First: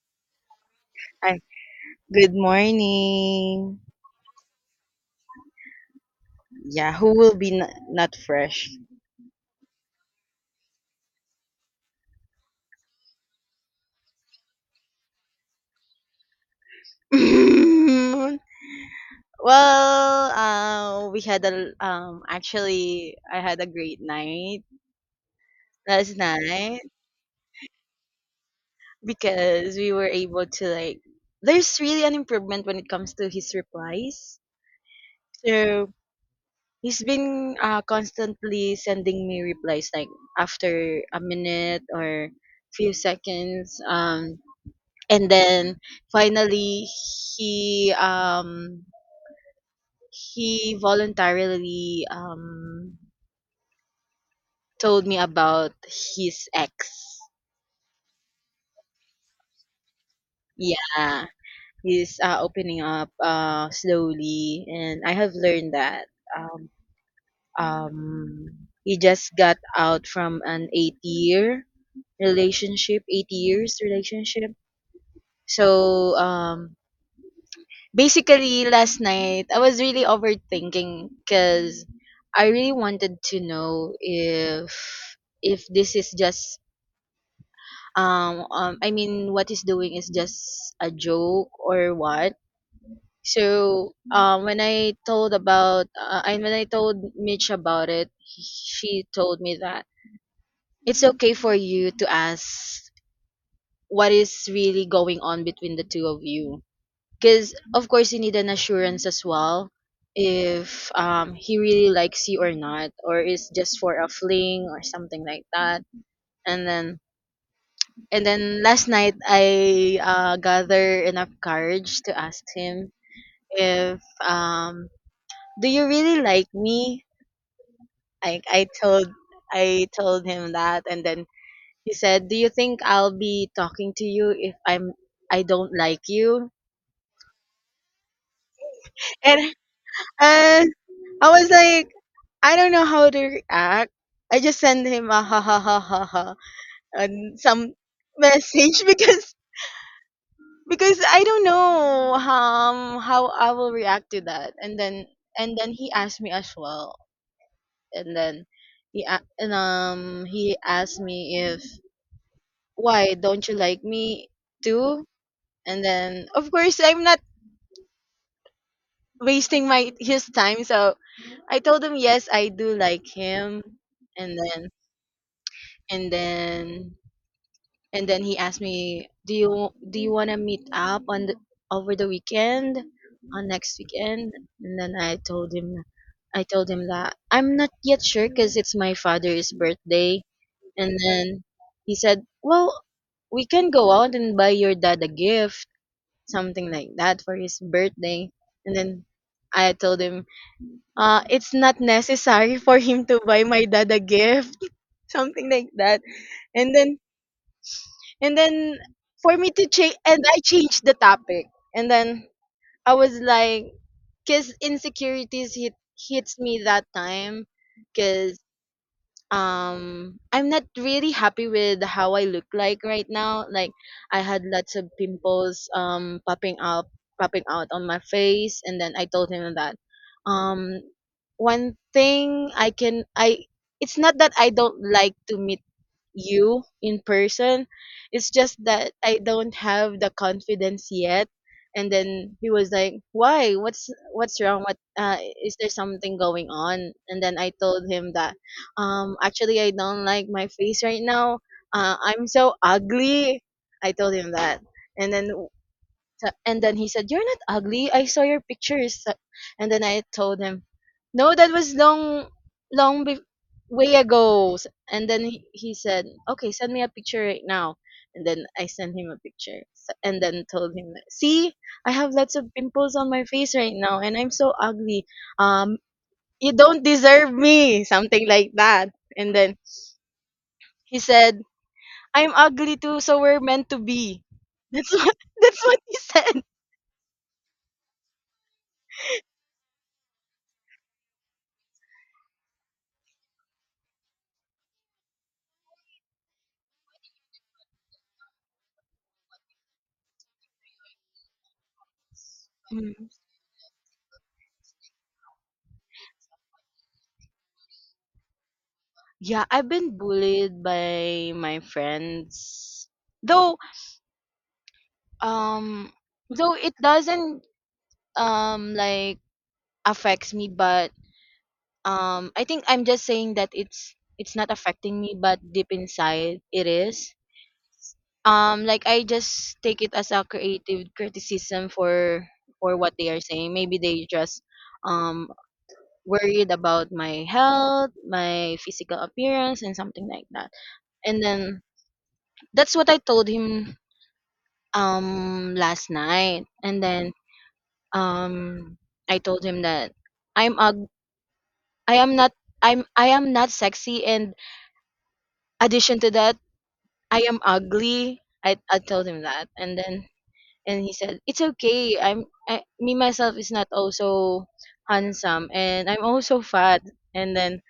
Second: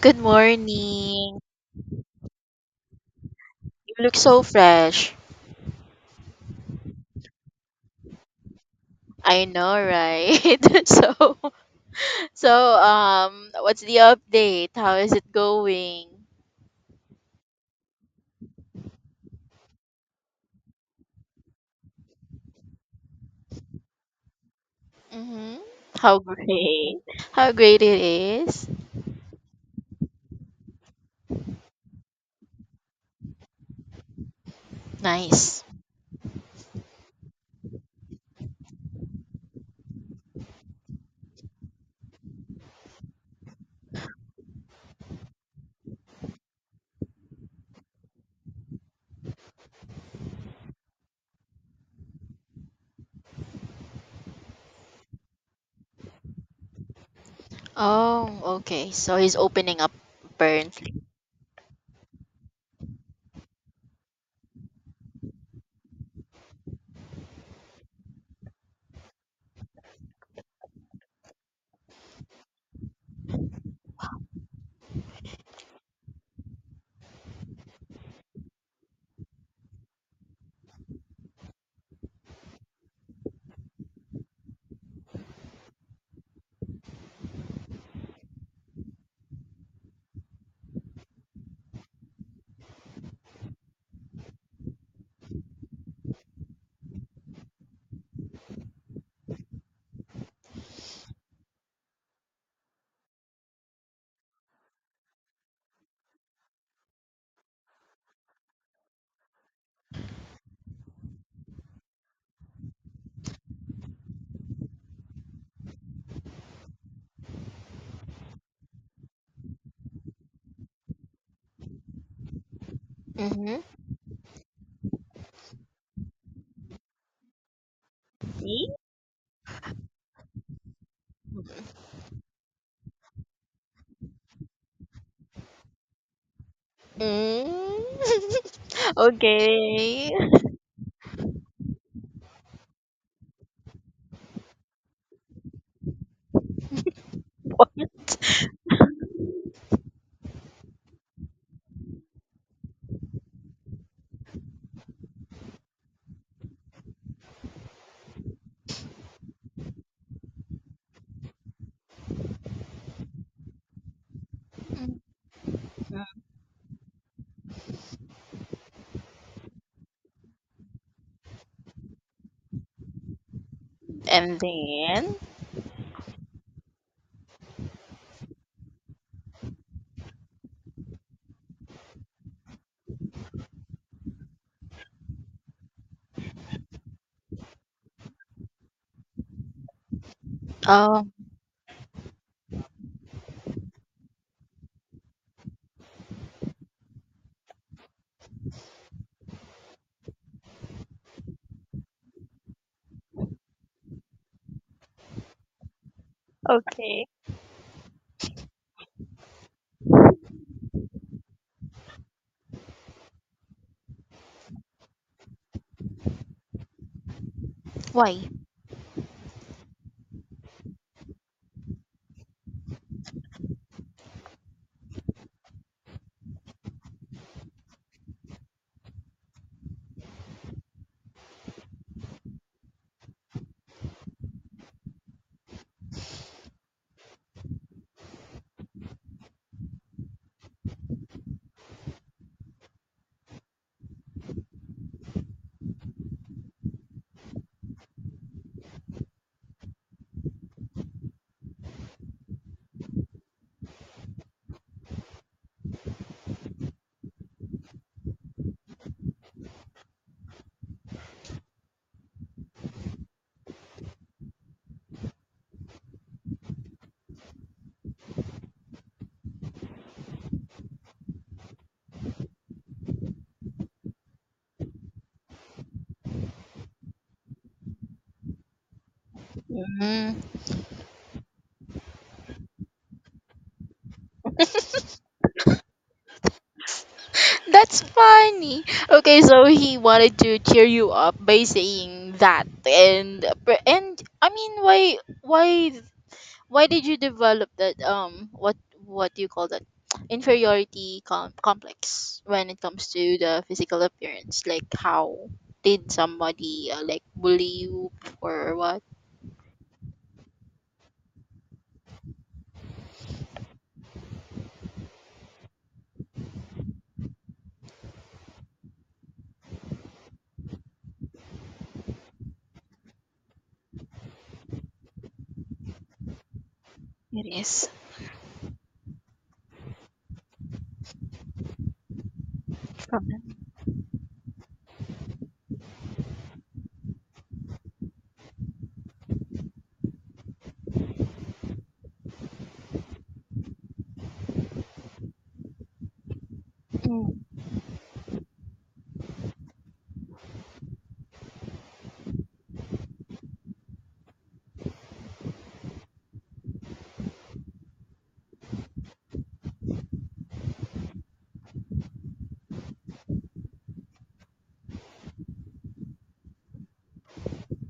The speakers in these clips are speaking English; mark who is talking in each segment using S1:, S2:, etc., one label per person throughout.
S1: Good morning.
S2: Hi, good morning.
S1: You look so fresh.
S2: Yeah, who will be not fresh?
S1: I know, right? What's the update? How is it going?
S2: Well, we had a actually, I had a great night
S1: Mm-hmm.
S2: last
S1: How
S2: night
S1: great? How great it is.
S2: because we were able to, like, there's really an improvement when it comes to his replies.
S1: Nice.
S2: So he's been constantly sending me replies like after a minute or few seconds. And then finally he um he voluntarily told me about his ex.
S1: Oh, okay. So he's opening up apparently.
S2: Yeah, he's opening up slowly, and I have learned that um um he just got out from an 8 years relationship. So, basically last night, I was really overthinking because I really wanted to know if, this is just I mean, what he's doing is just a joke or what. So, when I told Mitch about it, she told me that it's okay for you to ask what is really going on between the two of you, because of course you need an assurance as well if he really likes you or not, or is just for a fling or something like that. And then last night, I gather enough courage to ask him
S1: Mm-hmm.
S2: if, "Do you really like me?" Like,
S1: See?
S2: I told him that. And then he said, "Do you think I'll be talking to you if I don't like you?"
S1: Mm.
S2: And
S1: Okay.
S2: uh, I was like, I don't know how to react. I just send him a ha ha ha ha ha and some message because I don't know how I will react to that. And then he asked me as well. And then he a- and he asked me if, "Why don't you like me
S1: Mhm.
S2: too?" And then of course I'm not wasting my his time. So I told him yes, I do like him. And
S1: And
S2: then
S1: then,
S2: and then he asked me, "Do you want to meet up over the weekend, on next weekend?" And then I told him, that I'm not yet sure because it's my father's birthday. And
S1: oh,
S2: then he said, "Well, we can go out and buy your dad a gift, something like that for his birthday." And then I told him, "It's not necessary for him to buy my dad a gift, something like that." And then
S1: okay.
S2: and then for me to change, and I changed the topic. And then I was like, because insecurities hits me that time,
S1: Why?
S2: because I'm not really happy with how I look like right now. Like, I had lots of pimples, popping out on my face. And then I told him that, um one thing I can I it's not that I don't like to meet you in person. It's just that I don't have the confidence yet. And then he was like, "Why? What's wrong? What Is there something going on?" And then I told him that, actually, I don't like my face right now. I'm so ugly. I told him that. And then, he said, "You're not ugly. I saw your pictures." And then I told him, "No, that was long, long way ago." And then he said, "Okay, send me a picture right now." And then I sent him a picture, and then told him, "See, I have lots of pimples on my face right now, and I'm so ugly. Um, you don't deserve me," something like that. And then
S1: Mm.
S2: he said, "I'm ugly too, so we're meant to be." That's what that's what he said.
S1: That's funny. Okay, so he wanted to cheer you up by saying that, and and I mean, why why why did you develop that what do you call that complex when it comes to the physical appearance? Like, how did somebody like bully you or what?
S2: Yeah, I've been bullied by my friends. Though um though it doesn't, like, affects me, but I think I'm just saying that it's not affecting me, but deep inside it is.
S1: It is
S2: Like, I just take it as a creative criticism for what
S1: from
S2: they are
S1: them,
S2: saying. Maybe they just um worried about my health, my physical appearance, and something like that. And then, that's what I told him last night. And then
S1: mm,
S2: um I told him that, I'm ug- I am not I am not sexy, and addition to that, I am ugly. I told him that. And then and he said it's okay. Me myself is not also handsome, and I'm also fat. And then,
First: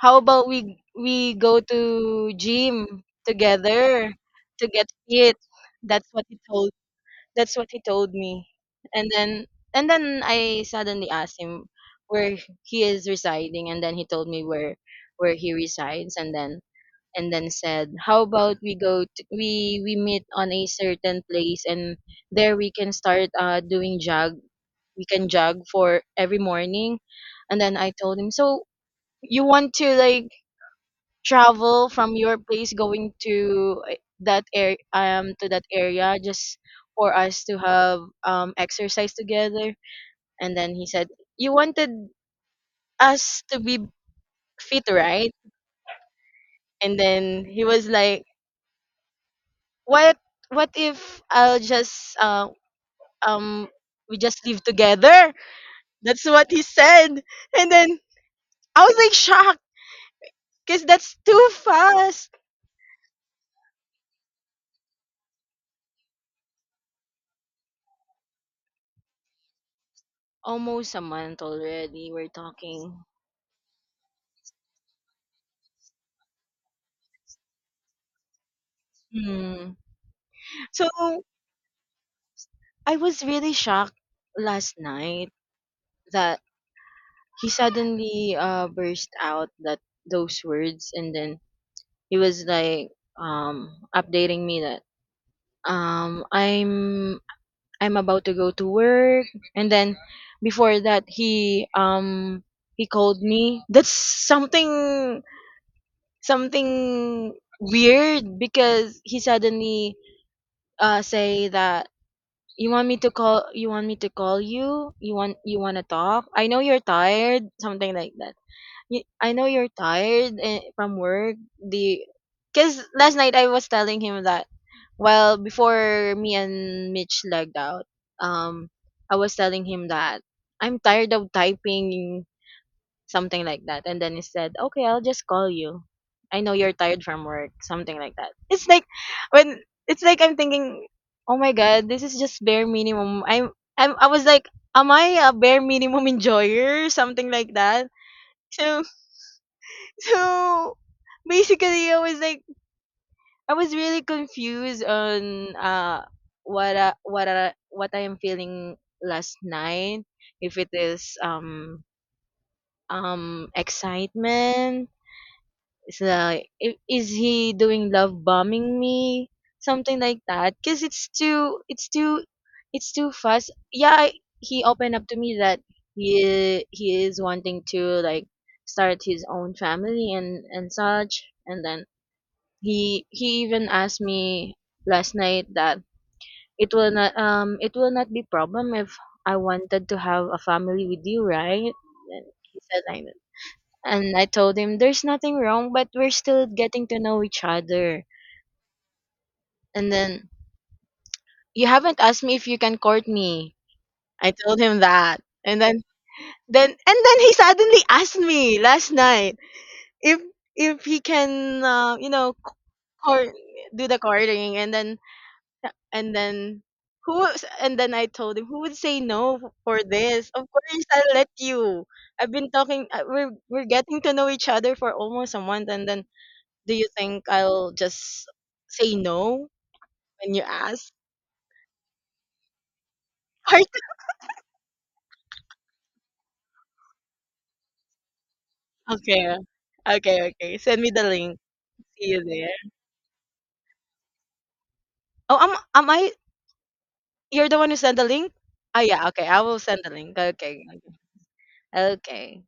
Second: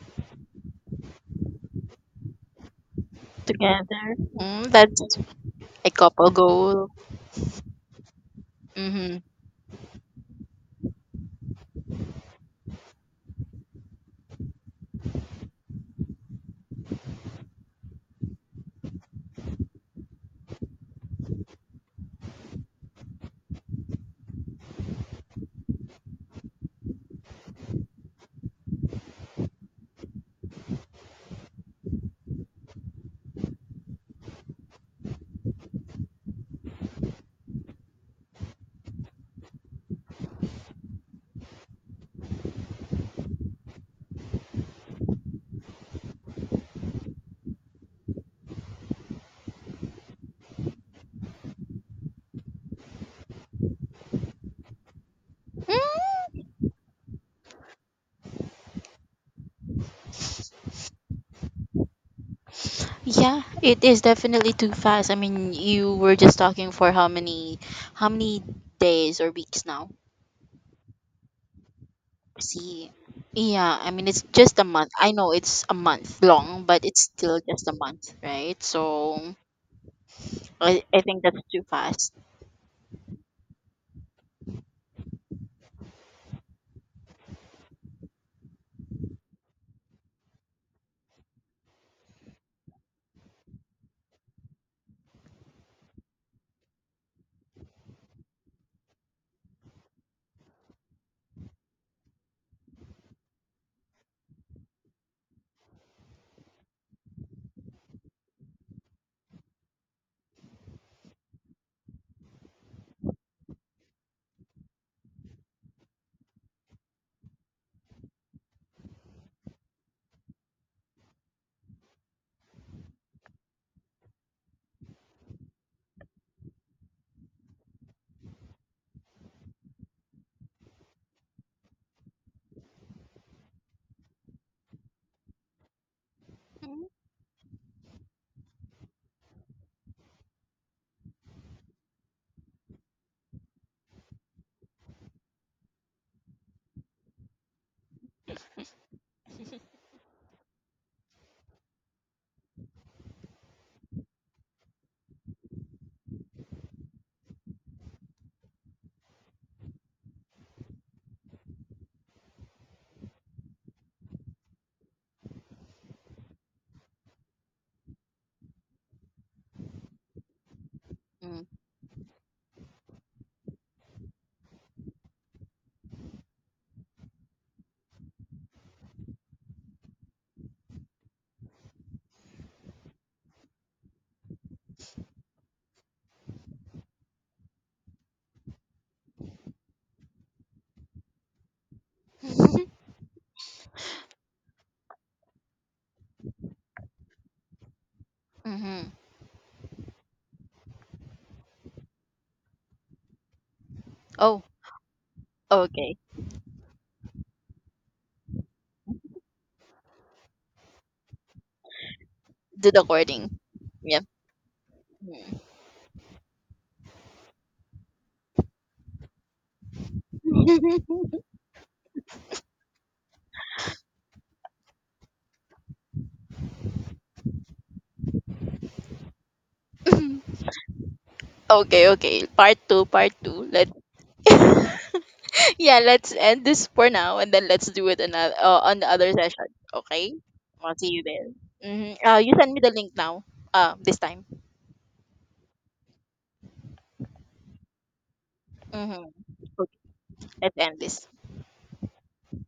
S2: "How about we go to gym
S1: together.
S2: together
S1: Mm,
S2: to get
S1: that's
S2: fit?"
S1: a
S2: That's what
S1: couple
S2: he told
S1: goal.
S2: that's what he told me. And
S1: Mm-hmm.
S2: then I suddenly asked him where he is residing, and then he told me where he resides. And then said, "How about we go to, we meet on a certain place, and there we can start doing jog? We can jog for every morning." And then I told him, "So you want to like travel from your place going to, that area to that area just for us to have exercise together?" And then he said, "You wanted us to be fit, right?" And then he was like, what what if, I'll just um we just live together?" That's
S1: Hmm?
S2: what he said. And then, I was like, shocked, because that's too fast.
S1: Yeah, it is definitely too fast. I mean, you were just talking for how many days or weeks now?
S2: Almost a month already we're talking.
S1: See. Yeah, I mean it's just a month. I know it's a month long, but it's still just a month, right? So
S2: Hmm.
S1: I,
S2: So
S1: I think that's too fast.
S2: I was really shocked last night that he suddenly burst out that those words, and then he was like, um, updating me that, um, I'm I'm about to go to work, and then before that he called me. That's something, something weird, because he suddenly say that, you want me to call you you want to talk? I know you're tired," something like that. I know you're tired from work." The cuz last night, I was telling him that, "Well, before me and Mitch legged out, um I was telling him that I'm tired of typing," something like that. And then he said, "Okay, I'll just call you. I know you're tired from work." Something like that. When it's like I'm thinking, "Oh my god, this is just bare minimum." I was like, "Am I a bare minimum enjoyer?" Something like that. So, so basically, I was like, I was really confused on what I am feeling last night. If it is excitement. It's like, is he doing love bombing me? Something like that. Cause
S1: Mm-hmm.
S2: it's too fast. Yeah, he opened up to me that he is wanting to, like, start his own family and such. And then he even asked me last night that, it will not be problem if I wanted to have a family with you, right? And he said like that. And I told him, there's nothing wrong, but we're still getting to know each other.
S1: Mm-hmm.
S2: And then, you haven't asked me if you can court me. I
S1: Oh,
S2: told him that. And then,
S1: okay.
S2: he suddenly asked me last night if, he can,
S1: Do the
S2: court,
S1: recording.
S2: do the
S1: Yep.
S2: courting. And then,
S1: Mm.
S2: and then, I told him, who would say no for this? Of course I'll let you. I've been talking, we're getting to know each other for almost a month. And then, "Do you think I'll just say no when you ask?"
S1: Okay, okay. Part two, part two. Let Yeah, let's end this for now and then let's do it another on the
S2: Part
S1: other
S2: Okay.
S1: session. Okay?
S2: Okay, okay.
S1: I'll
S2: Send me
S1: see you
S2: the
S1: there.
S2: link.
S1: Mm-hmm.
S2: See you
S1: You
S2: there.
S1: send me the link now. This time.
S2: Oh, am I? You're the one who sent the link. Ah,
S1: Mm-hmm.
S2: yeah. Okay, I will
S1: Okay,
S2: send the link.
S1: let's
S2: Okay,
S1: end this.
S2: okay. Okay.